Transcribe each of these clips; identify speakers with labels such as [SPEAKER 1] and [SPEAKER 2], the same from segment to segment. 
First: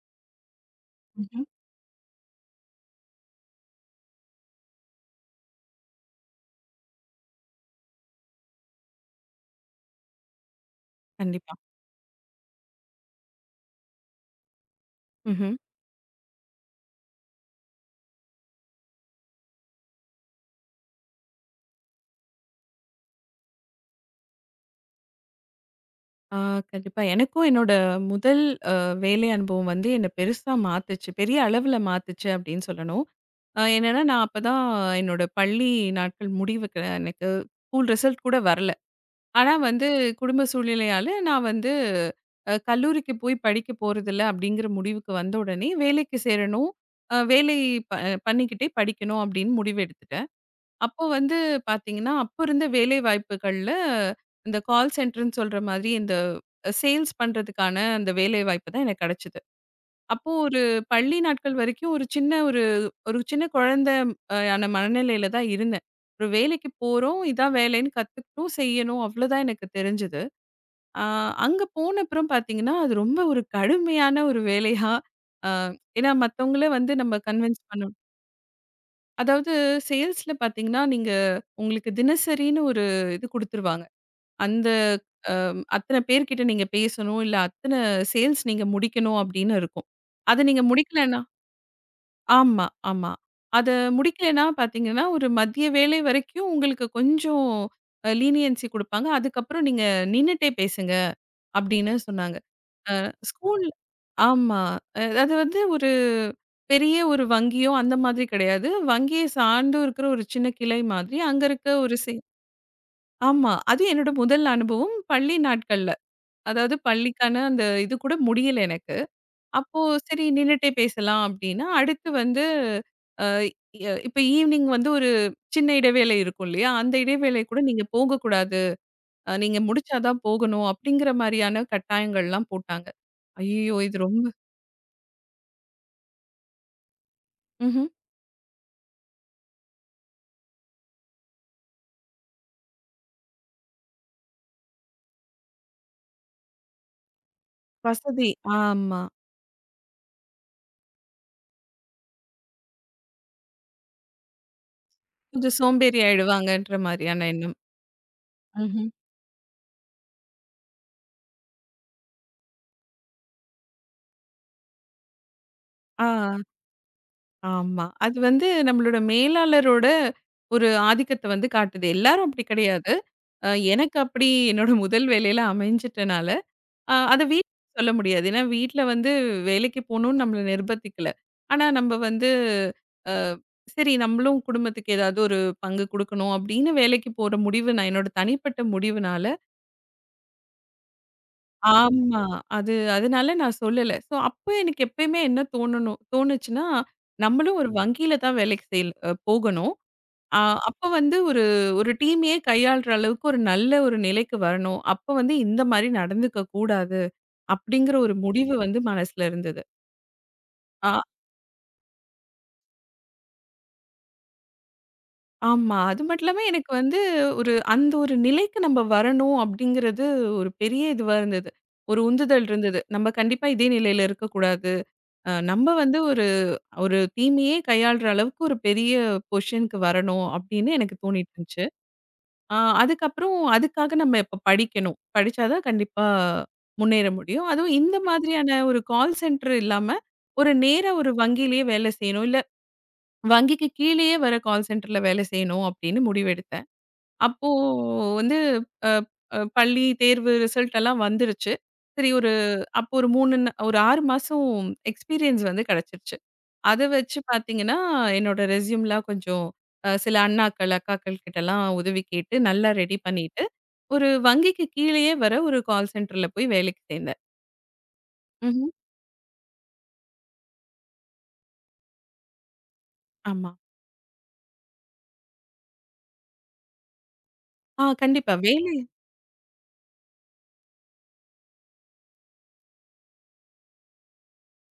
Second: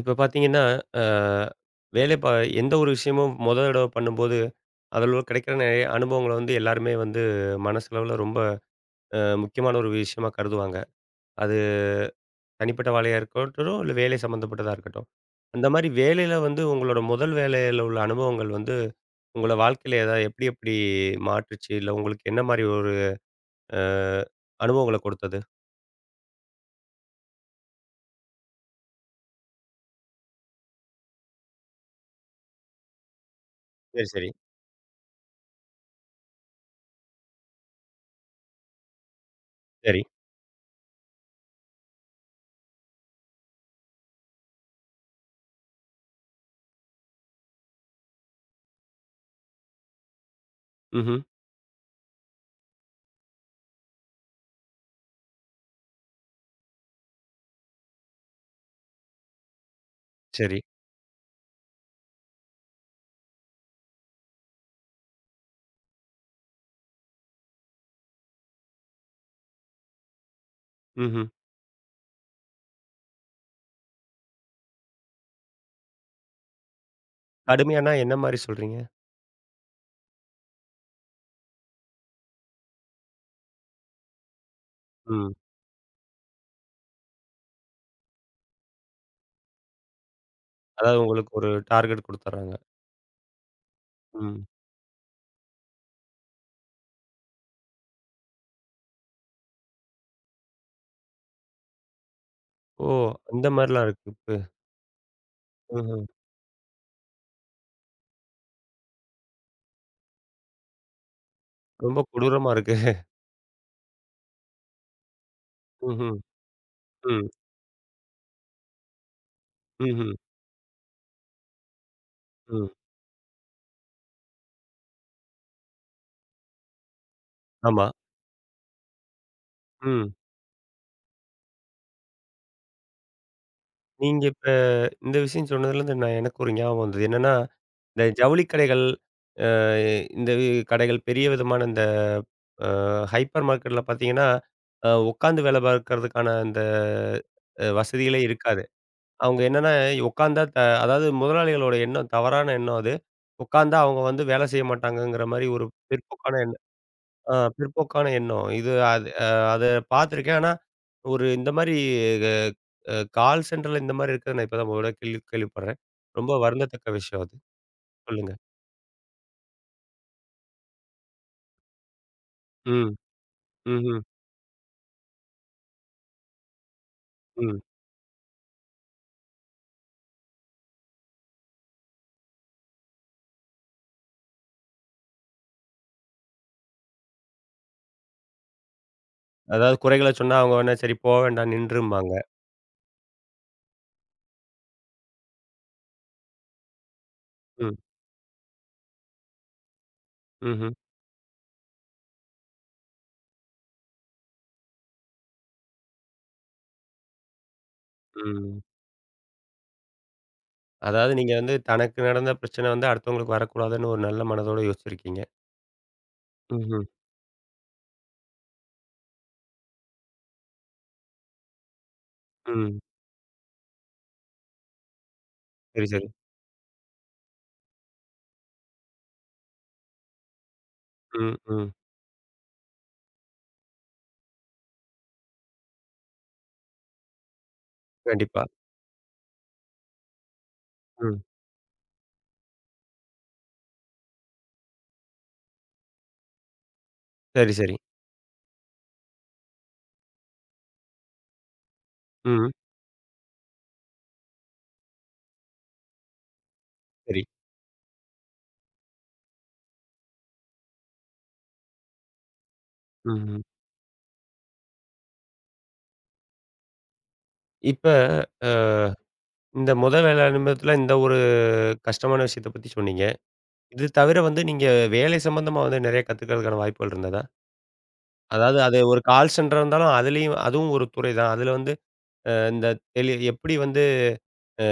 [SPEAKER 1] இப்ப பார்த்தீங்கன்னா, அ
[SPEAKER 2] ம்ஹ்ம்.
[SPEAKER 1] வேலை பா எந்த ஒரு விஷயமும் முதல் தடவ பண்ணும்போது, அதில கிடைக்கிற நெறைய அனுபவங்கள வந்து எல்லாருமே வந்து மனசளவுல ரொம்ப முக்கியமான ஒரு விஷயமா கருதுவாங்க.
[SPEAKER 2] கண்டிப்பா.
[SPEAKER 1] அது தனிப்பட்ட வேலையா இருக்கட்டும், இல்ல வேலை சம்மந்தப்பட்டதா இருக்கட்டும்.
[SPEAKER 2] ம்ஹ்ம்.
[SPEAKER 1] அந்த மாரி வேலையில வந்து உங்களோட முதல் வேலையில உள்ள அனுபவங்கள் வந்து, உங்கள வாழ்க்கையில ஏதாவது எப்படி எப்படி மாற்றுச்சு? இல்ல உங்களுக்கு என்ன மாரி ஒரு அ அனுபவங்கள கொடுத்தது?
[SPEAKER 2] ஆ கண்டிப்பா. எனக்கும் என்னோட முதல் அ வேலை அனுபவம் வந்து என்ன பெருசா மாத்துச்சு. பெரிய அளவுல மாத்துச்சு அப்படின்னு சொல்லணும். என்னன்னா,
[SPEAKER 1] சரி,
[SPEAKER 2] நான்
[SPEAKER 1] சரி,
[SPEAKER 2] அப்பதான் என்னோட பள்ளி நாட்கள் முடிவுக்கு எனக்கு ஸ்கூல் ரிசல்ட் கூட வரல. ஆனா வந்து
[SPEAKER 1] சரி.
[SPEAKER 2] குடும்ப சூழ்நிலையால நான் வந்து கல்லூரிக்கு போய் படிக்க போறதில்ல அப்படிங்கிற முடிவுக்கு வந்த உடனே, வேலைக்கு சேரணும். வேலை ப பண்ணிக்கிட்டே படிக்கணும் அப்படின்னு முடிவு எடுத்துட்டேன். அப்போ
[SPEAKER 1] ம்ஹ்ம்.
[SPEAKER 2] வந்து பார்த்தீங்கன்னா, அப்போ இருந்த வேலை வாய்ப்புகள்ல இந்த கால் சென்டர்ன்னு சொல்ற மாதிரி இந்த சேல்ஸ் பண்றதுக்கான அந்த வேலை வாய்ப்பு தான் எனக்கு கிடைச்சது. அப்போ
[SPEAKER 1] சரி.
[SPEAKER 2] ஒரு பள்ளி நாட்கள் வரைக்கும் ஒரு சின்ன குழந்தை யான மனநிலையில தான் இருந்தேன். ஒரு வேலைக்கு போறோம், இதான் வேலைன்னு கத்துக்கணும், செய்யணும் அவ்வளோதான் எனக்கு தெரிஞ்சது. அ
[SPEAKER 1] ம்ஹ்ம்.
[SPEAKER 2] அங்க போன அப்புறம் பார்த்தீங்கன்னா, அது ரொம்ப ஒரு கடுமையான ஒரு வேலையா, அ ஏன்னா மத்தவங்கள வந்து நம்ம கன்வின்ஸ் பண்ண
[SPEAKER 1] கடுமையானா என்ன மாரி சொல்றீங்க?
[SPEAKER 2] அதாவது சேல்ஸ்ல பாத்தீங்கன்னா, நீங்க உங்களுக்கு தினசரின்னு ஒரு இது குடுத்துருவாங்க. அந்த
[SPEAKER 1] ம்.
[SPEAKER 2] அத்தன பேர்கிட்ட நீங்க பேசணும். இல்ல அத்தன சேல்ஸ் நீங்க முடிக்கணும் அப்படின்னு இருக்கும். அத நீங்க
[SPEAKER 1] அதாவது
[SPEAKER 2] முடிக்கலன்னா,
[SPEAKER 1] உங்களுக்கு ஒரு டார்கெட் குடுத்துர்றாங்க.
[SPEAKER 2] ஆமா, ஆமா, அத
[SPEAKER 1] ம்.
[SPEAKER 2] முடிக்கலன்னா பாத்தீங்கன்னா, ஒரு மதிய வேலை வரைக்கும் உங்களுக்கு கொஞ்சம் லீனியன்சி குடுப்பாங்க. அதுக்கப்புறம் நீங்க நின்னுட்டே பேசுங்க அப்படின்னு சொன்னாங்க.
[SPEAKER 1] ஓ!
[SPEAKER 2] அ
[SPEAKER 1] அந்த
[SPEAKER 2] ஸ்கூல்.
[SPEAKER 1] மாரிலாம் இருக்கு. இப்ப
[SPEAKER 2] ஆமா. அது வந்து ஒரு
[SPEAKER 1] ம்ஹ்ம்.
[SPEAKER 2] பெரிய ஒரு வங்கியோ அந்த மாதிரி கிடையாது. வங்கிய சார்ந்து இருக்கிற ஒரு சின்ன கிளை மாதிரி. அங்க இருக்க ஒரு
[SPEAKER 1] ரொம்ப
[SPEAKER 2] சி.
[SPEAKER 1] கொடூரமா இருக்கு.
[SPEAKER 2] ஆமா. அது என்னோட முதல் அனுபவம் பள்ளி நாட்கள்ல.
[SPEAKER 1] ம்ஹ்ம்.
[SPEAKER 2] அதாவது
[SPEAKER 1] ம்.
[SPEAKER 2] பள்ளிக்கான அந்த இது கூட முடியல எனக்கு. அப்போ
[SPEAKER 1] ம்ஹ்ம்.
[SPEAKER 2] சரி நின்னுட்டே பேசலாம் அப்டின்னா, அடுத்து வந்து
[SPEAKER 1] ம்.
[SPEAKER 2] அ எ இப்ப ஈவினிங் வந்து ஒரு சின்ன இடைவேளை இருக்கும் இல்லையா? அந்த இடைவேளை கூட நீங்க
[SPEAKER 1] ஆமா.
[SPEAKER 2] போகக்கூடாது. நீங்க முடிச்சா
[SPEAKER 1] ம்.
[SPEAKER 2] தான் போகணும். அப்டிங்கிற மாரியான கட்டாயங்கள்லாம் போட்டாங்க. ஐய்யயோ! இது
[SPEAKER 1] நீங்க
[SPEAKER 2] ரொம்ப.
[SPEAKER 1] இப்ப இந்த விஷயம் சொன்னதுலேருந்து நான் எனக்கு ஒரு ஞாபகம் வந்தது. என்னன்னா,
[SPEAKER 2] ம்ஹ்ம்.
[SPEAKER 1] இந்த ஜவுளி கடைகள், அ இந்த கடைகள் பெரிய விதமான இந்த அ ஹைப்பர் மார்க்கெட்ல பார்த்தீங்கன்னா, உட்காந்து வேலை பார்க்கறதுக்கான அந்த வசதிகளே
[SPEAKER 2] வசதி.
[SPEAKER 1] இருக்காது.
[SPEAKER 2] ஆமா.
[SPEAKER 1] அவங்க என்னன்னா, உட்காந்தா த அதாவது முதலாளிகளோட எண்ணம் தவறான எண்ணம் அது. உட்காந்தா அவங்க வந்து வேலை செய்ய மாட்டாங்கங்கிற மாரி
[SPEAKER 2] கொஞ்சம்
[SPEAKER 1] ஒரு
[SPEAKER 2] சோம்பேறி
[SPEAKER 1] பிற்போக்கான எண்ணம்.
[SPEAKER 2] ஆயிடுவாங்கன்ற மாரியான
[SPEAKER 1] ஆ
[SPEAKER 2] எண்ணம்.
[SPEAKER 1] பிற்போக்கான எண்ணம். இது
[SPEAKER 2] ம்ஹ்ம்.
[SPEAKER 1] அது அத பார்த்துருக்கேன். ஆனா, ஒரு இந்த மாரி அ அ கால் சென்டர்ல இந்த மாரி இருக்கிறத நான் இப்ப தான் முதல்ல கேள்விப்படுறேன்.
[SPEAKER 2] ஆ,
[SPEAKER 1] ரொம்ப வருந்தத்தக்க விஷயம் அது.
[SPEAKER 2] ஆமா. அது
[SPEAKER 1] சொல்லுங்க.
[SPEAKER 2] வந்து நம்மளோட மேலாளரோட ஒரு ஆதிக்கத்த வந்து காட்டுது. எல்லாரும் அப்படி
[SPEAKER 1] ம்.
[SPEAKER 2] கிடையாது. அ எனக்கு
[SPEAKER 1] ம்ஹ்ம்.
[SPEAKER 2] அப்படி என்னோட முதல் வேலையில அமைஞ்சிட்டனால, அத
[SPEAKER 1] ம். ம்.
[SPEAKER 2] வீட்ல சொல்ல முடியாது. ஏன்னா வீட்ல வந்து வேலைக்கு போணும்னு நம்மள நிர்பந்திக்கல. ஆனா நம்ம வந்து அ சரி நம்மளும் குடும்பத்துக்கு ஏதாவது ஒரு பங்கு குடுக்கணும் அப்படின்னு வேலைக்கு போற முடிவு நான் என்னோட தனிப்பட்ட முடிவுனால,
[SPEAKER 1] அதாவது குறைகள சொன்னா அவங்க உடனே சரி போ வேண்டாம் நின்றும்பாங்க.
[SPEAKER 2] ஆமா. அது அதனால நான் சொல்லல. ஸோ அப்ப எனக்கு எப்பயுமே என்ன தோணணும் தோணுச்சுன்னா, நம்மளும் ஒரு
[SPEAKER 1] ம்.
[SPEAKER 2] வங்கியில தான் வேலைக்கு செய் போகணும். அ
[SPEAKER 1] ம்ஹ்ம்.
[SPEAKER 2] அப்ப வந்து ஒரு ஒரு டீமையே கையாள்ற அளவுக்கு ஒரு நல்ல ஒரு நிலைக்கு வரணும். அப்ப வந்து இந்த மாரி நடந்துக்க கூடாது. அப்படிங்கிற ஒரு முடிவு
[SPEAKER 1] ம்.
[SPEAKER 2] வந்து மனசுல இருந்தது. ஆ,
[SPEAKER 1] அதாவது நீங்க வந்து தனக்கு நடந்த பிரச்சனை வந்து அடுத்தவங்களுக்கு வரக்கூடாதுன்னு ஒரு நல்ல மனதோட யோசிச்சிருக்கீங்க.
[SPEAKER 2] ஆமா. அது மட்டும் இல்லாம எனக்கு
[SPEAKER 1] ம்ஹ்ம்.
[SPEAKER 2] வந்து ஒரு அந்த ஒரு நிலைக்கு நம்ம வரணும் அப்படிங்கிறது ஒரு பெரிய இதுவா இருந்தது. ஒரு உந்துதல்
[SPEAKER 1] ம்.
[SPEAKER 2] இருந்தது. நம்ம கண்டிப்பா இதே நிலையில இருக்கக்கூடாது. நம்ம
[SPEAKER 1] சரி,
[SPEAKER 2] வந்து
[SPEAKER 1] சரி.
[SPEAKER 2] ஒரு தீமையே கையாள்ற அளவுக்கு ஒரு பெரிய பொசிஷனுக்கு வரணும் அப்படின்னு எனக்கு தோணிட்டு
[SPEAKER 1] ம்,
[SPEAKER 2] இருந்துச்சு.
[SPEAKER 1] ம்.
[SPEAKER 2] ஆ அதுக்கப்புறம் அதுக்காக நம்ம இப்ப படிக்கணும். படிச்சாதான் கண்டிப்பா முன்னேற முடியும். அதுவும் இந்த
[SPEAKER 1] கண்டிப்பா.
[SPEAKER 2] மாதிரியான ஒரு கால் சென்டர் இல்லாம, ஒரு நேரா ஒரு
[SPEAKER 1] ம்.
[SPEAKER 2] வங்கியிலேயே வேலை செய்யணும். இல்ல வங்கிக்கு கீழேயே வர கால் சென்டர்ல வேலை செய்யணும் அப்படின்னு முடிவெடுத்தேன். அப்போ
[SPEAKER 1] சரி, சரி.
[SPEAKER 2] வந்து அ அ பள்ளி தேர்வு ரிசல்ட் எல்லாம் வந்துருச்சு. சரி ஒரு
[SPEAKER 1] ம்.
[SPEAKER 2] அப்போ ஒரு 3 ஒரு 6 மாசம் எக்ஸ்பீரியன்ஸ் வந்து கிடைச்சிருச்சு. அத வச்சு
[SPEAKER 1] சரி.
[SPEAKER 2] பார்த்தீங்கன்னா, என்னோட ரெஸ்யூம்லாம் கொஞ்சம் சில அண்ணாக்கள், அக்காக்கள் கிட்டலாம் உதவி கேட்டு நல்லா ரெடி
[SPEAKER 1] ம்ஹ்ம்.
[SPEAKER 2] பண்ணிட்டு, ஒரு வங்கிக்கு கீழயே வர ஒரு கால் சென்டர்ல போய் வேலைக்கு சேர்ந்தேன்.
[SPEAKER 1] இப்ப அ
[SPEAKER 2] ம்ஹ்ம்.
[SPEAKER 1] இந்த மொத வேலை அனுபவத்துல இந்த ஒரு கஷ்டமான விஷயத்த பத்தி சொன்னீங்க.
[SPEAKER 2] ஆமா.
[SPEAKER 1] இது தவிர வந்து நீங்க வேலை சம்பந்தமா வந்து நெறைய கத்துக்கிறதுக்கான வாய்ப்புகள் இருந்ததா?
[SPEAKER 2] கண்டிப்பா.
[SPEAKER 1] அதாவது
[SPEAKER 2] வேலை.
[SPEAKER 1] அது ஒரு கால் சென்டர் இருந்தாலும் அதுலயும் அதுவும் ஒரு துறை தான். அதுல வந்து இந்த டெலி எப்படி வந்து அ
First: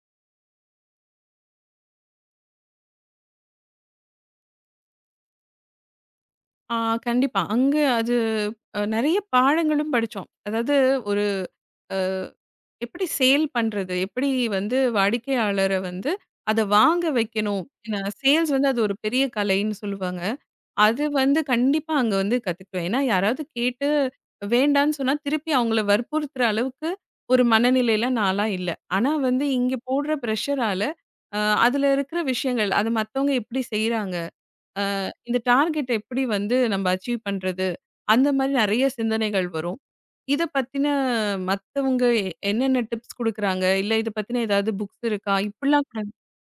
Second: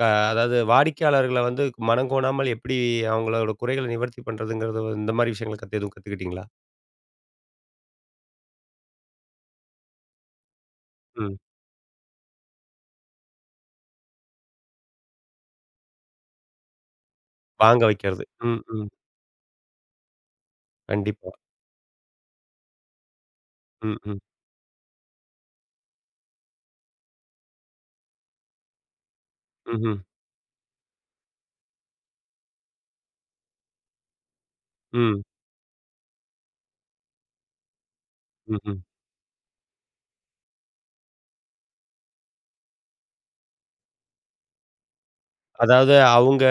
[SPEAKER 1] க அதாவது வாடிக்கையாளர்கள வந்து மனம் கோணாமல் எப்படி அவங்களோட குறைகள நிவர்த்தி பண்றதுங்கிறது இந்த மாரி விஷயங்கள எதுவும் கத்துக்கிட்டீங்களா?
[SPEAKER 2] ஆ கண்டிப்பா. அங்க அது நெறைய பாடங்களும் படிச்சோம். அதாவது ஒரு
[SPEAKER 1] ம்.
[SPEAKER 2] அ எப்படி சேல் பண்றது? எப்படி வந்து வாடிக்கையாளர வந்து அத வாங்க வைக்கணும்?
[SPEAKER 1] வாங்க
[SPEAKER 2] ஏன்னா
[SPEAKER 1] வைக்கிறது.
[SPEAKER 2] சேல்ஸ்
[SPEAKER 1] ம்,
[SPEAKER 2] வந்து அது
[SPEAKER 1] ம்.
[SPEAKER 2] ஒரு பெரிய கலைன்னு சொல்லுவாங்க. அது
[SPEAKER 1] கண்டிப்பா.
[SPEAKER 2] வந்து கண்டிப்பா அங்க வந்து கத்துக்குவேன். ஏன்னா, யாராவது கேட்டு
[SPEAKER 1] ம், ம்.
[SPEAKER 2] வேண்டான்னு சொன்னா, திருப்பி அவங்கள வற்புறுத்துற அளவுக்கு ஒரு மனநிலையில நான்லாம் இல்ல. ஆனா வந்து இங்க
[SPEAKER 1] ம்ஹ்ம்.
[SPEAKER 2] போடுற பிரஷரால, அ அதுல இருக்கிற விஷயங்கள், அது மத்தவங்க எப்படி செய்றாங்க?
[SPEAKER 1] ம்.
[SPEAKER 2] இந்த டார்கெட்ட எப்படி வந்து நம்ம அச்சீவ் பண்றது? அந்த மாரி
[SPEAKER 1] ம்ஹ்ம்.
[SPEAKER 2] நெறைய சிந்தனைகள் வரும். இத பத்தின மத்தவங்க என்னென்ன டிப்ஸ் குடுக்குறாங்க? இல்ல இத பத்தின ஏதாவது புக்ஸ் இருக்கா? இப்படிலாம்
[SPEAKER 1] அதாவது
[SPEAKER 2] கூட,
[SPEAKER 1] அவங்க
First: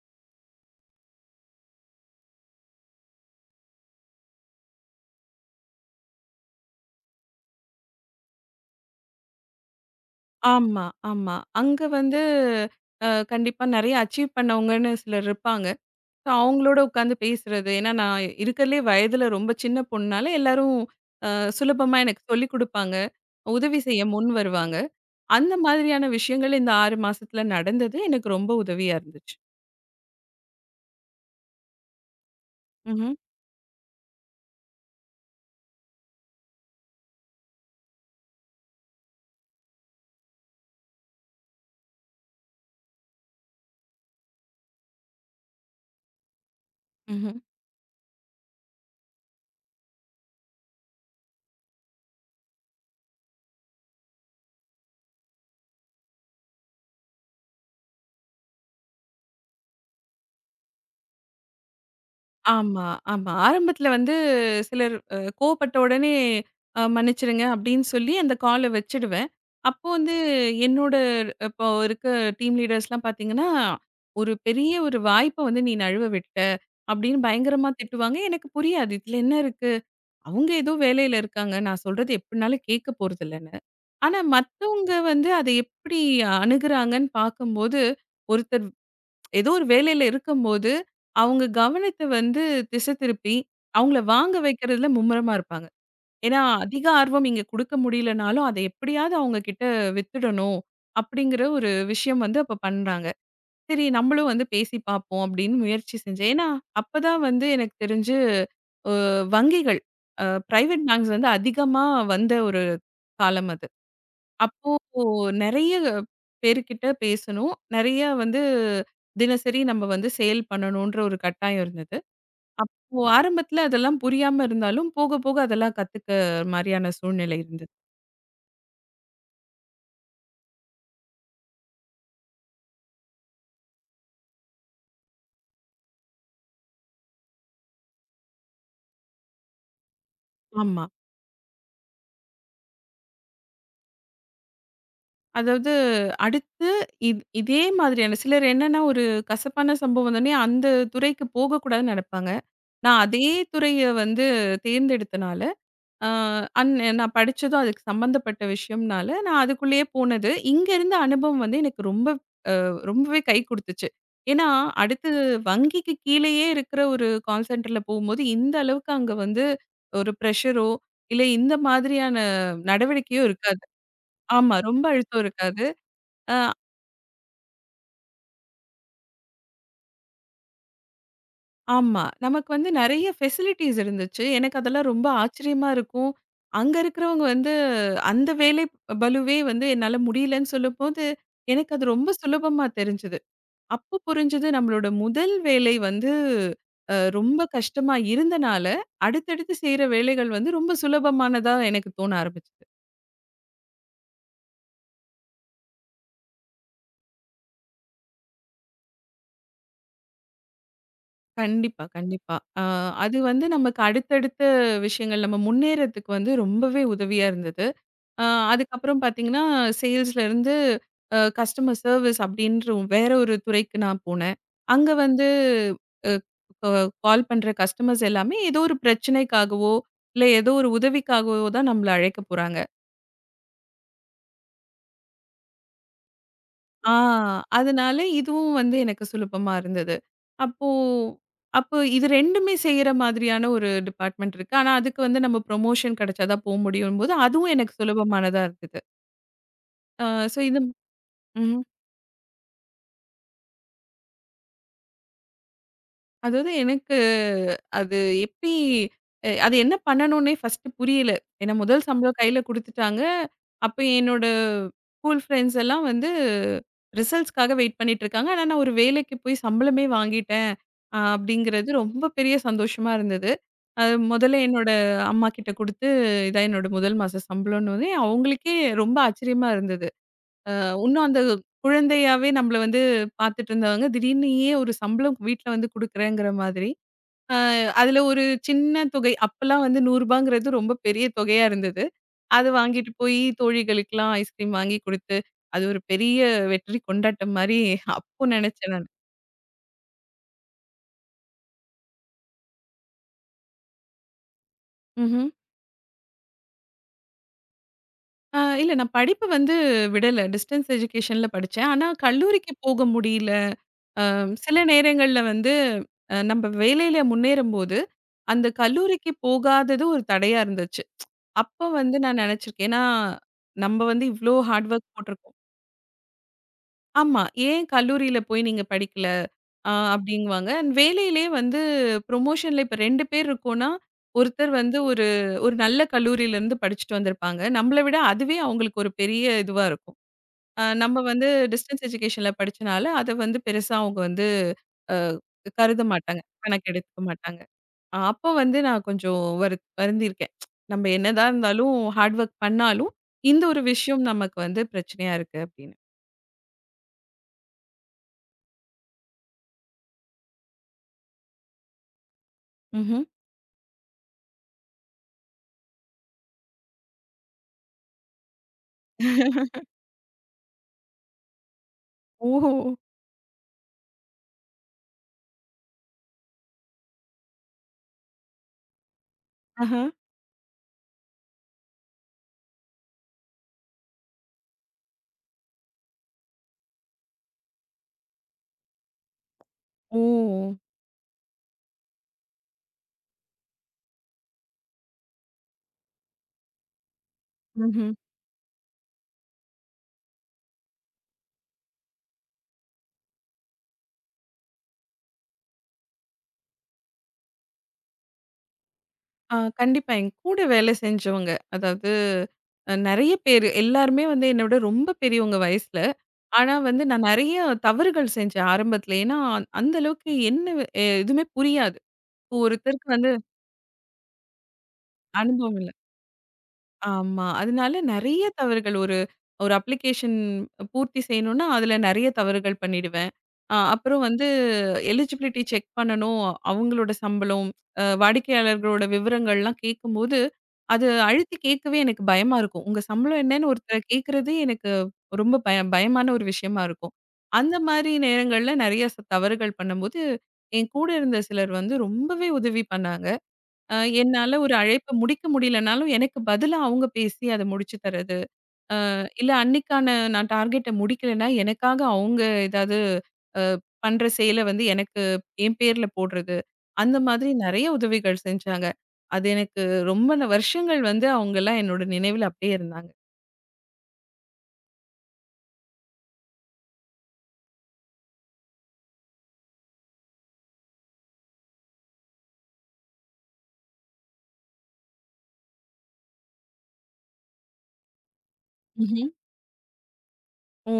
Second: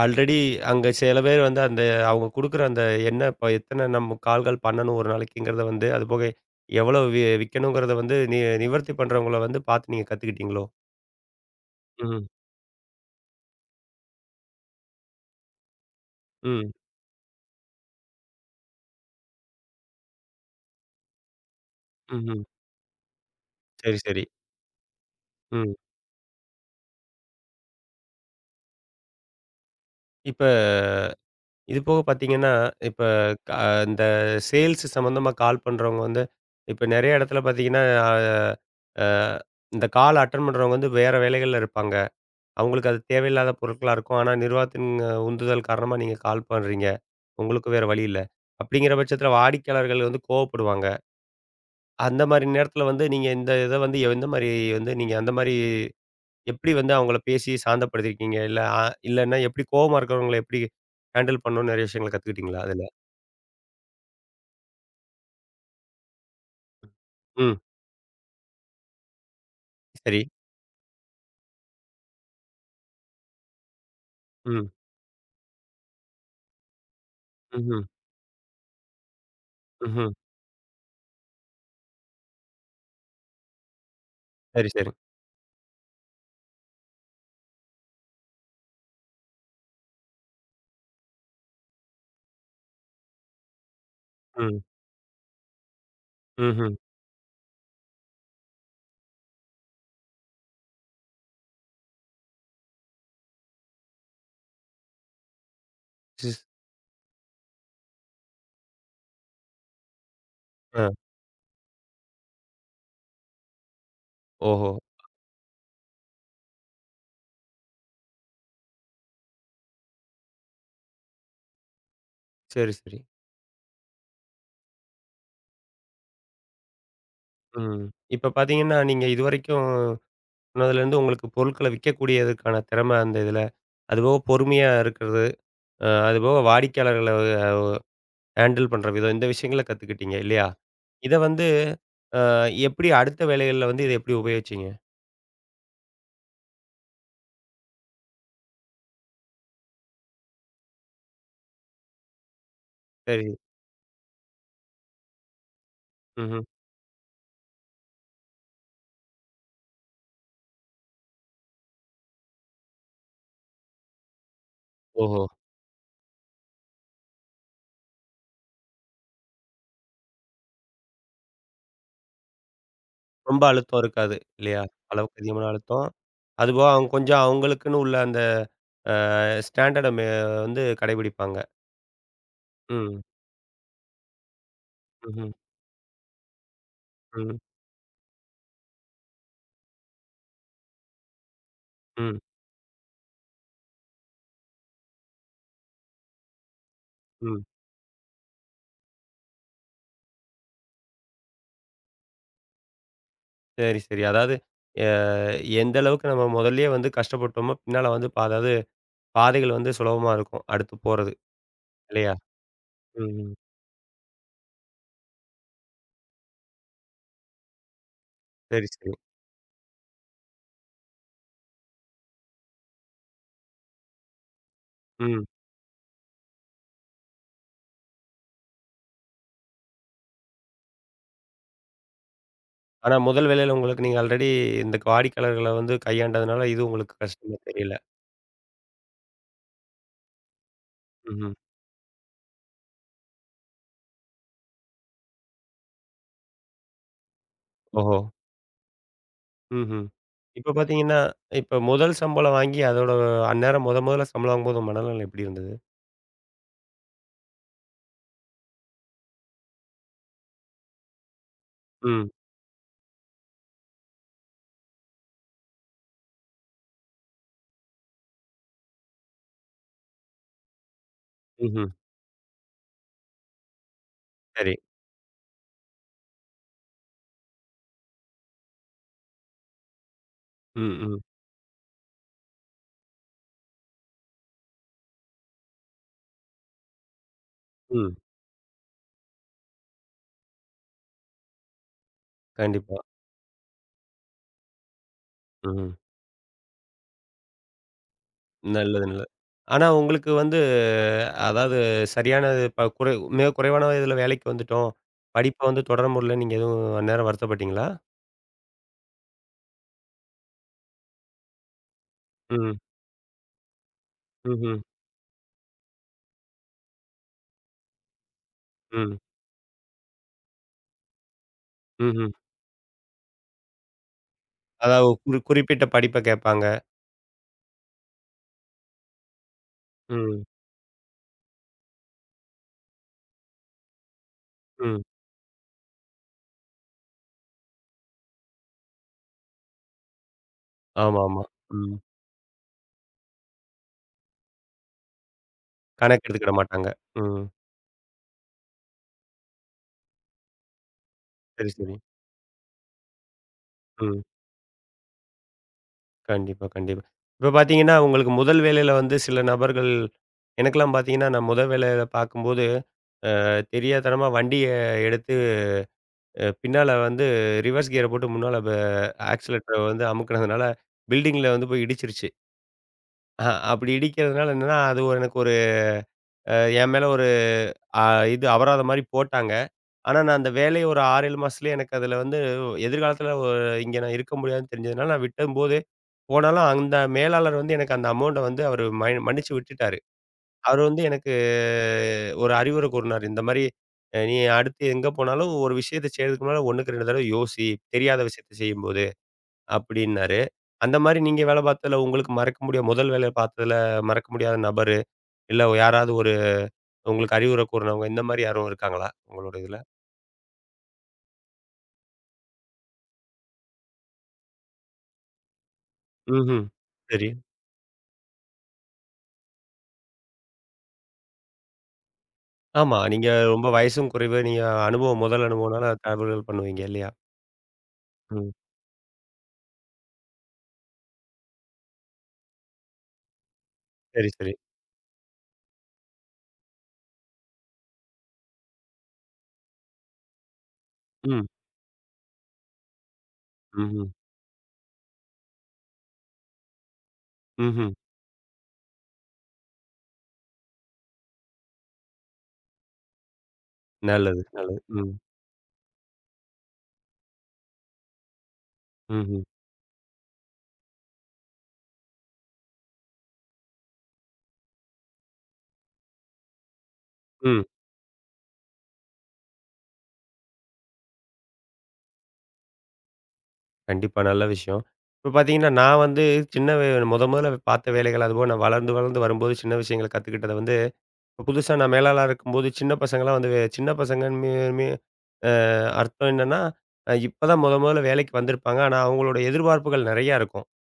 [SPEAKER 1] ஆல்ரெடி அங்க சில பேர் வந்து அந்த அவங்க குடுக்குற அந்த என்ன இப்ப எத்தன நம்ம கால்கள் பண்ணணும் ஒரு நாளைக்குங்கிறத வந்து, அதுபோக எவ்வளவு விக்கணுங்கிறத வந்து நிவர்த்தி பண்றவங்கள வந்து பார்த்து நீங்க கத்துக்கிட்டீங்களோ?
[SPEAKER 2] ஆமா, ஆமா. அங்க வந்து
[SPEAKER 1] ம்.
[SPEAKER 2] கண்டிப்பா நெறைய அச்சீவ் பண்ணவங்கன்னு சிலர் இருப்பாங்க. ஸோ
[SPEAKER 1] ம்.
[SPEAKER 2] அவங்களோட உட்காந்து பேசுறது. ஏன்னா நான் இருக்கறதுலயே வயதுல ரொம்ப சின்ன பொண்ணுனால எல்லாரும் அ சுலபமா எனக்கு
[SPEAKER 1] ம்ஹ்ம்.
[SPEAKER 2] சொல்லிக் குடுப்பாங்க. உதவி
[SPEAKER 1] சரி,
[SPEAKER 2] செய்ய
[SPEAKER 1] சரி.
[SPEAKER 2] முன் வருவாங்க. அந்த
[SPEAKER 1] ம்.
[SPEAKER 2] மாதிரியான விஷயங்கள் இந்த 6 மாசத்துல நடந்தது. எனக்கு ரொம்ப உதவியா இருந்துச்சு.
[SPEAKER 1] இப்ப இது போக பார்த்தீங்கன்னா, இப்ப
[SPEAKER 2] ம்ஹ்ம்,
[SPEAKER 1] க இந்த சேல்ஸ் சம்மந்தமா கால் பண்றவங்க வந்து, இப்ப நெறைய இடத்துல பார்த்தீங்கன்னா, அ அ இந்த கால் அட்டெண்ட் பண்றவங்க வந்து வேற வேலைகள்ல இருப்பாங்க. அவங்களுக்கு அது தேவையில்லாத பொருட்களா இருக்கும். ஆனா, நிர்வாகத்தின் உந்துதல் காரணமா நீங்க கால் பண்றீங்க.
[SPEAKER 2] ம்ஹ்ம்.
[SPEAKER 1] உங்களுக்கு வேற வழி இல்ல. அப்படிங்கிற பட்சத்தில வாடிக்கையாளர்கள் வந்து கோவப்படுவாங்க. அந்த மாரி நேரத்தில வந்து நீங்க இந்த இத வந்து எந்த மாரி வந்து நீங்க அந்த மாரி எப்படி வந்து அவங்கள பேசி சாந்தப்படுத்தியிருக்கீங்க? இல்ல இல்லன்னா எப்படி கோவமா இருக்கிறவங்கள எப்படி ஹேண்டில் பண்ணணும்னு நெறைய விஷயங்கள கத்துக்கிட்டீங்களா அதுல?
[SPEAKER 2] ஆமா, ஆமா. ஆரம்பத்துல வந்து சிலர் கோவப்பட்ட உடனே மன்னிச்சுருங்க
[SPEAKER 1] ம்.
[SPEAKER 2] அப்படின்னு சொல்லி அந்த கால வச்சுடுவேன். அப்போ வந்து
[SPEAKER 1] சரி.
[SPEAKER 2] என்னோட இப்போ இருக்க டீம் லீடர்ஸ்லாம் பார்த்தீங்கன்னா, "ஒரு
[SPEAKER 1] ம்.
[SPEAKER 2] பெரிய ஒரு வாய்ப்ப வந்து நீ நழுவ விட்ட" அப்படின்னு பயங்கரமா
[SPEAKER 1] ம்ஹ்ம்.
[SPEAKER 2] திட்டுவாங்க. எனக்கு புரியாது. இதுல என்ன இருக்கு?
[SPEAKER 1] ம்ஹ்ம்.
[SPEAKER 2] அவங்க ஏதோ வேலையில இருக்காங்க. நான் சொல்றது எப்படினாலும் கேட்க போறதில்லன்னு. ஆனா
[SPEAKER 1] சரி, சரி.
[SPEAKER 2] மத்தவங்க வந்து அத எப்படி அணுகுறாங்கன்னு பார்க்கும்போது, ஒருத்தர் ஏதோ ஒரு வேலையில இருக்கும்போது, அவங்க கவனத்த வந்து திசை திருப்பி, அவங்கள வாங்க
[SPEAKER 1] ம்.
[SPEAKER 2] வைக்கிறதுல மும்முரமா இருப்பாங்க. ஏன்னா,
[SPEAKER 1] ம்ஹ்ம்.
[SPEAKER 2] அதிக ஆர்வம் இங்க குடுக்க முடியலனாலும், அத எப்படியாவது அவங்க கிட்ட வித்துடணும், அப்படிங்கிற ஒரு விஷயம் வந்து அப்ப பண்றாங்க. சரி நம்மளும் வந்து பேசி பார்ப்போம் அப்படின்னு முயற்சி செஞ்சேன்.
[SPEAKER 1] சிஸ்
[SPEAKER 2] ஏன்னா, அப்பதான் வந்து எனக்கு தெரிஞ்சு அ வங்கிகள், பிரைவேட்
[SPEAKER 1] அ.
[SPEAKER 2] பேங்க்ஸ் வந்து அதிகமா வந்த ஒரு காலம் அது.
[SPEAKER 1] ஓஹோ!
[SPEAKER 2] அப்போ நெறைய பேர்கிட்ட பேசணும். நெறைய வந்து தினசரி நம்ம வந்து சேல் பண்ணணுன்ற ஒரு கட்டாயம் இருந்தது.
[SPEAKER 1] சரி, சரி.
[SPEAKER 2] அப்போ ஆரம்பத்துல அதெல்லாம் புரியாம இருந்தாலும், போக போக அதெல்லாம் கத்துக்க மாரியான சூழ்நிலை இருந்தது.
[SPEAKER 1] ம். இப்ப பார்த்தீங்கன்னா, நீங்க இதுவரைக்கும் அதுலேருந்து உங்களுக்கு பொருட்கள விக்கக்கூடியதுக்கான திறமை அந்த இதில. அதுபோக பொறுமையா இருக்கிறது. அதுபோக வாடிக்கையாளர்கள ஹேண்டில் பண்ற விதம். இந்த விஷயங்கள கத்துக்கிட்டீங்க இல்லையா?
[SPEAKER 2] ஆமா.
[SPEAKER 1] இத வந்து அ எப்படி அடுத்த வேலைகள்ல வந்து இத எப்படி உபயோகிச்சீங்க?
[SPEAKER 2] அதாவது அடுத்து இதே மாதிரியான சிலர் என்னன்னா, ஒரு கசப்பான சம்பவம் வந்தோனே அந்த துறைக்கு போகக்கூடாதுன்னு நெனப்பாங்க. நான் அதே
[SPEAKER 1] சரி.
[SPEAKER 2] துறைய வந்து தேர்ந்தெடுத்தனால, அ
[SPEAKER 1] ம்ஹ்ம்.
[SPEAKER 2] அந் நான் படிச்சதும் அதுக்கு சம்மந்தப்பட்ட விஷயம்னால, நான் அதுக்குள்ளேயே போனது. இங்க இருந்த அனுபவம் வந்து எனக்கு ரொம்ப ரொம்பவே கை குடுத்துச்சு. ஏன்னா, அடுத்து
[SPEAKER 1] ஓஹோ!
[SPEAKER 2] வங்கிக்கு கீழயே இருக்கிற ஒரு கால் சென்டர்ல போகும்போது, இந்த அளவுக்கு அங்க வந்து ஒரு பிரஷரோ, இல்ல இந்த மாதிரியான நடவடிக்கையோ
[SPEAKER 1] ரொம்ப
[SPEAKER 2] இருக்காது.
[SPEAKER 1] அழுத்தம் இருக்காது
[SPEAKER 2] ஆமா.
[SPEAKER 1] இல்லையா?
[SPEAKER 2] ரொம்ப
[SPEAKER 1] அளவுக்கு
[SPEAKER 2] அழுத்தம்
[SPEAKER 1] அதிகமான
[SPEAKER 2] இருக்காது.
[SPEAKER 1] அழுத்தம்.
[SPEAKER 2] அ
[SPEAKER 1] அதுபோக அவங்க கொஞ்சம் அவங்களுக்குன்னு உள்ள அந்த அ ஸ்டாண்டர்ட மெ வந்து கடைபிடிப்பாங்க.
[SPEAKER 2] ஆமா. நமக்கு வந்து
[SPEAKER 1] ம்.
[SPEAKER 2] நெறைய ஃபெசிலிட்டீஸ் இருந்துச்சு. எனக்கு அதெல்லாம் ரொம்ப
[SPEAKER 1] ம்ஹ்ம்.
[SPEAKER 2] ஆச்சரியமா இருக்கும். அங்க இருக்கிறவங்க
[SPEAKER 1] ம்.
[SPEAKER 2] வந்து அந்த வேலை பளுவே வந்து என்னால முடியலன்னு சொல்லும்போது, எனக்கு அது ரொம்ப
[SPEAKER 1] ம்.
[SPEAKER 2] சுலபமா தெரிஞ்சது. அப்போ புரிஞ்சது நம்மளோட முதல் வேலை வந்து ரொம்ப
[SPEAKER 1] ம்.
[SPEAKER 2] கஷ்டமா இருந்தனால, அடுத்தடுத்து செய்ற வேலைகள் வந்து ரொம்ப சுலபமானதா எனக்கு தோண ஆரம்பிச்சது.
[SPEAKER 1] சரி, சரி. அதாவது எந்த அளவுக்கு நம்ம முதல்லயே வந்து கஷ்டப்பட்டோமோ, பின்னால வந்து அதாவது பாதைகள் வந்து சுலபமா இருக்கும். அடுத்து போறது.
[SPEAKER 2] கண்டிப்பா,
[SPEAKER 1] இல்லையா?
[SPEAKER 2] கண்டிப்பா. அ
[SPEAKER 1] ம்.
[SPEAKER 2] அது
[SPEAKER 1] ம்.
[SPEAKER 2] வந்து நமக்கு அடுத்தடுத்த விஷயங்கள் நம்ம முன்னேறதுக்கு வந்து ரொம்பவே உதவியா இருந்தது. அ
[SPEAKER 1] சரி, சரி.
[SPEAKER 2] அதுக்கப்புறம் பார்த்தீங்கன்னா, சேல்ஸ்லேருந்து கஸ்டமர் சர்விஸ் அப்படின்ற ஒரு- வேற ஒரு துறைக்கு நான் போனேன். அங்க
[SPEAKER 1] ம்.
[SPEAKER 2] வந்து அ அ கால் பண்ற கஸ்டமர்ஸ் எல்லாமே ஏதோ ஒரு பிரச்சனைக்காகவோ, இல்ல ஏதோ ஒரு உதவிக்காகவோ தான் நம்மள அழைக்க போறாங்க.
[SPEAKER 1] ஆனா முதல் வேலையில உங்களுக்கு நீங்க ஆல்ரெடி இந்த வாடிக்கையாளர்கள வந்து கையாண்டதுனால, இது
[SPEAKER 2] ஆ
[SPEAKER 1] உங்களுக்கு கஷ்டமா தெரியல.
[SPEAKER 2] அதனால இதுவும் வந்து எனக்கு சுலபமா இருந்தது. அப்போ
[SPEAKER 1] ம்ஹ்ம்.
[SPEAKER 2] அப்போ இது 2மே செய்ற மாதிரியான ஒரு டிபார்ட்மெண்ட் இருக்கு. ஆனா, அதுக்கு வந்து நம்ம ப்ரமோஷன் கிடைச்சா தான் போ முடியும்போது, அதுவும் எனக்கு
[SPEAKER 1] ஓஹோ!
[SPEAKER 2] சுலபமானதா இருந்தது.
[SPEAKER 1] ம்ஹ்ம்.
[SPEAKER 2] அ ஸோ
[SPEAKER 1] இப்ப
[SPEAKER 2] இது.
[SPEAKER 1] பார்த்தீங்கன்னா,
[SPEAKER 2] ம்.
[SPEAKER 1] இப்ப முதல் சம்பளம் வாங்கி அதோட அந்நேரம் முதல்ல சம்பளம் வாங்கும்போது உங்க மனநிலை எப்படி இருந்தது?
[SPEAKER 2] அதாவது எனக்கு அது எப்படி அது என்ன பண்ணணும்னே ஃபர்ஸ்ட்டு புரியல. ஏன்னா முதல்
[SPEAKER 1] ம்.
[SPEAKER 2] சம்பளம் கையில குடுத்துட்டாங்க. அப்ப என்னோட ஸ்கூல் ஃப்ரெண்ட்ஸ் எல்லாம் வந்து ரிசல்ட்ஸ்க்காக வெயிட் பண்ணிட்டு இருக்காங்க. ஆனா நான் ஒரு வேலைக்கு போய் சம்பளமே வாங்கிட்டேன்.
[SPEAKER 1] ம்ஹ்ம்.
[SPEAKER 2] அப்படிங்கிறது ரொம்ப பெரிய சந்தோஷமா இருந்தது. அது முதல்ல
[SPEAKER 1] சரி.
[SPEAKER 2] என்னோட அம்மா கிட்ட குடுத்து, இதான் என்னோட முதல் மாச சம்பளம்னோனே அவங்களுக்கே ரொம்ப ஆச்சரியமா இருந்தது.
[SPEAKER 1] ம், ம்.
[SPEAKER 2] இன்னும் அந்த குழந்தையாவே நம்மள வந்து பார்த்துட்டு இருந்தவங்க, திடீர்னு ஏன் ஒரு சம்பளம் வீட்ல வந்து குடுக்குறேங்கிற மாதிரி. அ
[SPEAKER 1] ம்.
[SPEAKER 2] அதுல ஒரு சின்ன தொகை அப்பலாம் வந்து ரூ. 100ங்கிறது ரொம்ப பெரிய தொகையா இருந்தது. அது
[SPEAKER 1] கண்டிப்பா.
[SPEAKER 2] வாங்கிட்டு போய் தோழிகளுக்கெல்லாம் ஐஸ்கிரீம் வாங்கி குடுத்து, அது
[SPEAKER 1] ம்.
[SPEAKER 2] ஒரு பெரிய வெற்றி கொண்டாட்டம் மாரி அப்போ நெனச்சேன்
[SPEAKER 1] நல்லது,
[SPEAKER 2] நானு.
[SPEAKER 1] நல்லது. ஆனா உங்களுக்கு வந்து அதாவது சரியான ப குறை மிக குறைவான வயதில வேலைக்கு வந்துட்டோம்.
[SPEAKER 2] ம்ஹ்ம்.
[SPEAKER 1] படிப்ப வந்து தொடர முடியல நீங்க எதுவும் அந்நேரம் வருத்தப்பட்டீங்களா?
[SPEAKER 2] இல்ல நான் படிப்பு வந்து விடல. டிஸ்டன்ஸ் எஜுகேஷன்ல படிச்சேன். ஆனா கல்லூரிக்கு
[SPEAKER 1] ம்.
[SPEAKER 2] போக முடியல. ஆம்,
[SPEAKER 1] ம்ஹ்ம்.
[SPEAKER 2] சில நேரங்கள்ல வந்து நம்ப வேலையில முன்னேறும்போது, அந்த
[SPEAKER 1] ம்.
[SPEAKER 2] கல்லூரிக்கு போகாதது ஒரு தடையா இருந்துச்சு. அப்ப வந்து
[SPEAKER 1] ம்ஹ்ம்.
[SPEAKER 2] நான் நெனச்சிருக்கேன். ஏன்னா, நம்ப வந்து இவ்ளோ ஹார்ட்
[SPEAKER 1] அதாவது
[SPEAKER 2] ஒர்க்
[SPEAKER 1] ஒரு
[SPEAKER 2] போட்டிருக்கோம்.
[SPEAKER 1] குறிப்பிட்ட படிப்ப கேட்பாங்க.
[SPEAKER 2] ஆமா. "ஏன் கல்லூரியில போய் நீங்க படிக்கல?"
[SPEAKER 1] ம்.
[SPEAKER 2] அப்படிங்குவாங்க. அண்ட் வேலையிலயே வந்து ப்ரொமோஷன்ல இப்ப 2 பேர் இருக்கோம்னா, ஒருத்தர் வந்து
[SPEAKER 1] ம்.
[SPEAKER 2] ஒரு ஒரு நல்ல கல்லூரியிலருந்து படிச்சுட்டு வந்திருப்பாங்க. நம்மள விட அதுவே அவங்களுக்கு ஒரு பெரிய இதுவா இருக்கும். நம்ம
[SPEAKER 1] ஆமாமா.
[SPEAKER 2] வந்து
[SPEAKER 1] ம்.
[SPEAKER 2] டிஸ்டன்ஸ் எஜுகேஷன்ல படிச்சனால, அத வந்து பெருசா அவங்க வந்து அ கருத
[SPEAKER 1] கணக்கு
[SPEAKER 2] மாட்டாங்க.
[SPEAKER 1] எடுத்துக்கிட மாட்டாங்க.
[SPEAKER 2] கணக்கெடுத்துக்க
[SPEAKER 1] ம்.
[SPEAKER 2] மாட்டாங்க. அப்போ வந்து நான் கொஞ்சம் வருந்திருக்கேன். நம்ம என்னதான்
[SPEAKER 1] சரி, சரி.
[SPEAKER 2] இருந்தாலும், ஹார்ட் ஒர்க் பண்ணாலும், இந்த ஒரு
[SPEAKER 1] ம்.
[SPEAKER 2] விஷயம் நமக்கு வந்து பிரச்சனையா இருக்கு அப்படின்னு.
[SPEAKER 1] கண்டிப்பா, கண்டிப்பா. இப்ப பார்த்தீங்கன்னா, உங்களுக்கு முதல் வேலையில வந்து சில நபர்கள் எனக்கெல்லாம் பார்த்தீங்கன்னா, நான் முதல் வேலையில பார்க்கும்போது,
[SPEAKER 2] ம்ஹ்ம்.
[SPEAKER 1] தெரியாத்தனமா வண்டிய எடுத்து பின்னால வந்து ரிவர்ஸ் கியர போட்டு முன்னால ஆக்ஸிலேட்டர வந்து அமுக்குனதுனால, பில்டிங்ல வந்து போய் இடிச்சிருச்சு.
[SPEAKER 2] ஓஹோ!
[SPEAKER 1] அப்படி இடிக்கிறதுனால என்னன்னா, அது ஒரு எனக்கு ஒரு அ என் மேல ஒரு அ இது அபராதம் மாரி போட்டாங்க.
[SPEAKER 2] ஆஹா.
[SPEAKER 1] ஆனா, நான் அந்த வேலைய ஒரு 6, 7 மாசத்துலயே எனக்கு அதுல வந்து எதிர்காலத்துல இங்க நான் இருக்க முடியாதுன்னு தெரிஞ்சதுனால, நான் விட்டம்போது போனாலும் அந்த மேலாளர் வந்து எனக்கு அந்த அமௌண்ட்ட வந்து அவரு மன்னிச்சு விட்டுட்டாரு.
[SPEAKER 2] ஓ!
[SPEAKER 1] அவரு வந்து எனக்கு ஒரு அறிவுரை கூறுனாரு. இந்த மாரி "நீ அடுத்து எங்க போனாலும் ஒரு விஷயத்த செய்றதுக்கு முன்னால 1க்கு 2 தடவ யோசி.
[SPEAKER 2] ம்ஹ்ம்.
[SPEAKER 1] தெரியாத விஷயத்த செய்யும்போது" அப்டின்னாரு. அந்த மாரி நீங்க வேல பார்த்ததுல உங்களுக்கு மறக்க முடியா முதல் வேலை பார்த்ததுல மறக்க முடியாத நபரு, இல்ல யாராவது ஒரு உங்களுக்கு அறிவுரை கூறுனவங்க, இந்த மாரி யாரும் இருக்காங்களா? உங்களோட இதுல?
[SPEAKER 2] கண்டிப்பா. என் கூட வேலை செஞ்சவங்க. அதாவது நெறைய பேரு. எல்லாருமே வந்து என்ன விட ரொம்ப பெரியவங்க வயசுல.
[SPEAKER 1] ம்ஹ்ம்.
[SPEAKER 2] ஆனா வந்து நான்
[SPEAKER 1] சரி.
[SPEAKER 2] நெறைய தவறுகள் செஞ்சேன் ஆரம்பத்துல. ஏன்னா அந்த அளவுக்கு என்ன எதுவுமே புரியாது. இப்போ
[SPEAKER 1] ஆமா.
[SPEAKER 2] ஒருத்தருக்கு
[SPEAKER 1] நீங்க
[SPEAKER 2] வந்து
[SPEAKER 1] ரொம்ப வயசும் குறைவு. நீங்க முதல்
[SPEAKER 2] அனுபவம் இல்ல.
[SPEAKER 1] அனுபவம்னால தவறுகள் பண்ணுவீங்க இல்லையா?
[SPEAKER 2] ஆமா. அதனால நெறைய
[SPEAKER 1] ம்.
[SPEAKER 2] தவறுகள் ஒரு ஒரு அப்ளிகேஷன் பூர்த்தி செய்யணும்னா, அதுல நெறைய தவறுகள் பண்ணிடுவேன். அப்புறம்
[SPEAKER 1] சரி,
[SPEAKER 2] வந்து
[SPEAKER 1] சரி.
[SPEAKER 2] எலிஜிபிலிட்டி செக் பண்ணணும். அவங்களோட சம்பளம், வாடிக்கையாளர்களோட விவரங்கள்லாம் கேட்கும்போது, அது
[SPEAKER 1] ம்.
[SPEAKER 2] அழுத்தி கேட்கவே எனக்கு பயமா இருக்கும். உங்க சம்பளம் என்னன்னு ஒருத்தர
[SPEAKER 1] ம்ஹ்ம்.
[SPEAKER 2] கேட்கறது எனக்கு ரொம்ப பயமான ஒரு விஷயமா இருக்கும். அந்த
[SPEAKER 1] ம்ஹ்ம்.
[SPEAKER 2] மாரி நேரங்கள்ல நெறைய தவறுகள் பண்ணும்போது, என் கூட இருந்த சிலர் வந்து ரொம்பவே உதவி பண்ணாங்க. அ
[SPEAKER 1] நல்லது,
[SPEAKER 2] என்னால ஒரு
[SPEAKER 1] நல்லது. ம்.
[SPEAKER 2] அழைப்ப முடிக்க முடியலனாலும், எனக்கு பதிலா அவங்க பேசி அத முடிச்சு தர்றது.
[SPEAKER 1] ம்ஹ்ம்.
[SPEAKER 2] இல்ல அன்னைக்கான நான் டார்கெட்ட முடிக்கலன்னா, எனக்காக அவங்க ஏதாவது அ பண்ற செயல வந்து எனக்கு என் பேர்ல போடுறது. அந்த மாதிரி
[SPEAKER 1] ம்.
[SPEAKER 2] நெறைய உதவிகள் செஞ்சாங்க. அது எனக்கு ரொம்ப வருஷங்கள் வந்து அவங்கலாம் என்னோட நினைவுல அப்படியே இருந்தாங்க.
[SPEAKER 1] கண்டிப்பா. நல்ல விஷயம். இப்ப பார்த்தீங்கன்னா, நான் வந்து சின்ன வே மொதல்ல பார்த்த வேலைகள் அதுபோக நான் வளர்ந்து வளர்ந்து வரும்போது சின்ன விஷயங்கள கத்துக்கிட்டத வந்து, புதுசா நான் மேலாளரா இருக்கும்போது சின்ன பசங்கலாம் வந்து சின்ன பசங்கன்னு மீ மீ அ அர்த்தம் என்னன்னா, இப்ப தான் மொதல்ல வேலைக்கு வந்திருப்பாங்க. ஆனா
[SPEAKER 2] ம்ஹ்ம்.
[SPEAKER 1] அவங்களோட எதிர்பார்ப்புகள் நெறையா இருக்கும்.
[SPEAKER 2] ஓ!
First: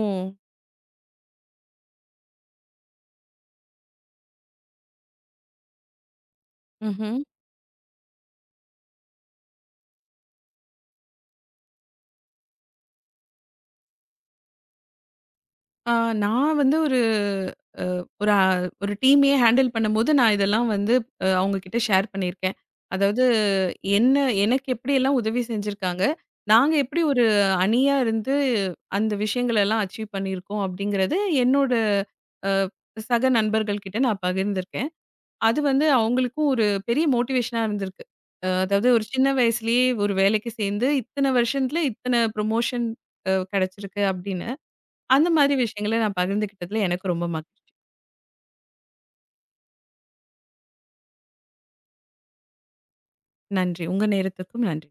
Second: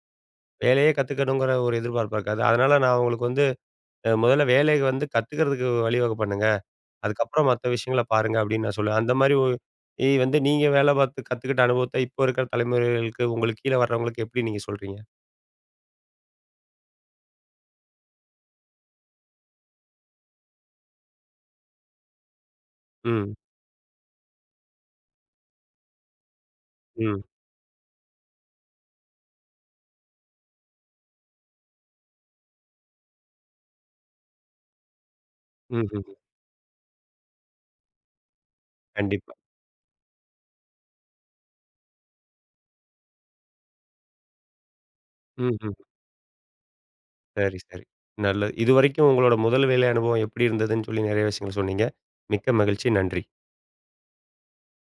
[SPEAKER 1] வேலையே கத்துக்கணுங்கிற ஒரு எதிர்பார்ப்பு இருக்காது. அதனால நான் அவங்களுக்கு வந்து முதல்ல வேலைய வந்து கத்துக்கிறதுக்கு வழிவகை பண்ணுங்க.
[SPEAKER 2] ம்ஹ்ம்.
[SPEAKER 1] அதுக்கப்புறம் மத்த விஷயங்கள பாருங்க அப்படின்னு நான் சொல்லுவேன். அந்த மாரி ஒ இ வந்து நீங்க வேலை பார்த்து கத்துக்கிட்ட அனுபவத்த இப்போ இருக்கிற தலைமுறைகளுக்கு உங்களுக்கு கீழ வர்றவங்களுக்கு எப்படி நீங்க சொல்றீங்க?
[SPEAKER 2] ஆ நான் வந்து ஒரு ஒரு அ ஒரு டீமையே ஹேண்டில் பண்ணும்போது, நான் இதெல்லாம் வந்து அவுங்க கிட்ட ஷேர் பண்ணியிருக்கேன். அதாவது
[SPEAKER 1] ம்,
[SPEAKER 2] என்ன எனக்கு எப்படியெல்லாம் உதவி செஞ்சிருக்காங்க, நாங்க எப்படி
[SPEAKER 1] ம்,
[SPEAKER 2] ஒரு அணியா இருந்து அந்த விஷயங்களெல்லாம் அச்சீவ் பண்ணியிருக்கோம் அப்படிங்கிறது என்னோட அ சக நண்பர்கள் கிட்ட நான் பகிர்ந்திருக்கேன். அது வந்து
[SPEAKER 1] ம்ஹ்ம்.
[SPEAKER 2] அவங்களுக்கும் ஒரு பெரிய மோட்டிவேஷனா இருந்திருக்கு. அதாவது ஒரு சின்ன
[SPEAKER 1] கண்டிப்பா.
[SPEAKER 2] வயசுலயே ஒரு வேலைக்கு சேர்ந்து இத்தன வருஷத்துல இத்தன ப்ரமோஷன் கிடைச்சிருக்கு அப்படின்னு. அந்த மாரி
[SPEAKER 1] ம்ஹ்ம்.
[SPEAKER 2] விஷயங்கள நான் பகிர்ந்துக்கிட்டதுல எனக்கு ரொம்ப
[SPEAKER 1] சரி,
[SPEAKER 2] மகிழ்ச்சி.
[SPEAKER 1] சரி. நல்லது. இதுவரைக்கும் உங்களோட முதல் வேலை அனுபவம் எப்படி இருந்ததுன்னு சொல்லி நெறைய விஷயங்கள் சொன்னீங்க. மிக்க மகிழ்ச்சி. நன்றி.
[SPEAKER 2] நன்றி. உங்க நேரத்துக்கும் நன்றி.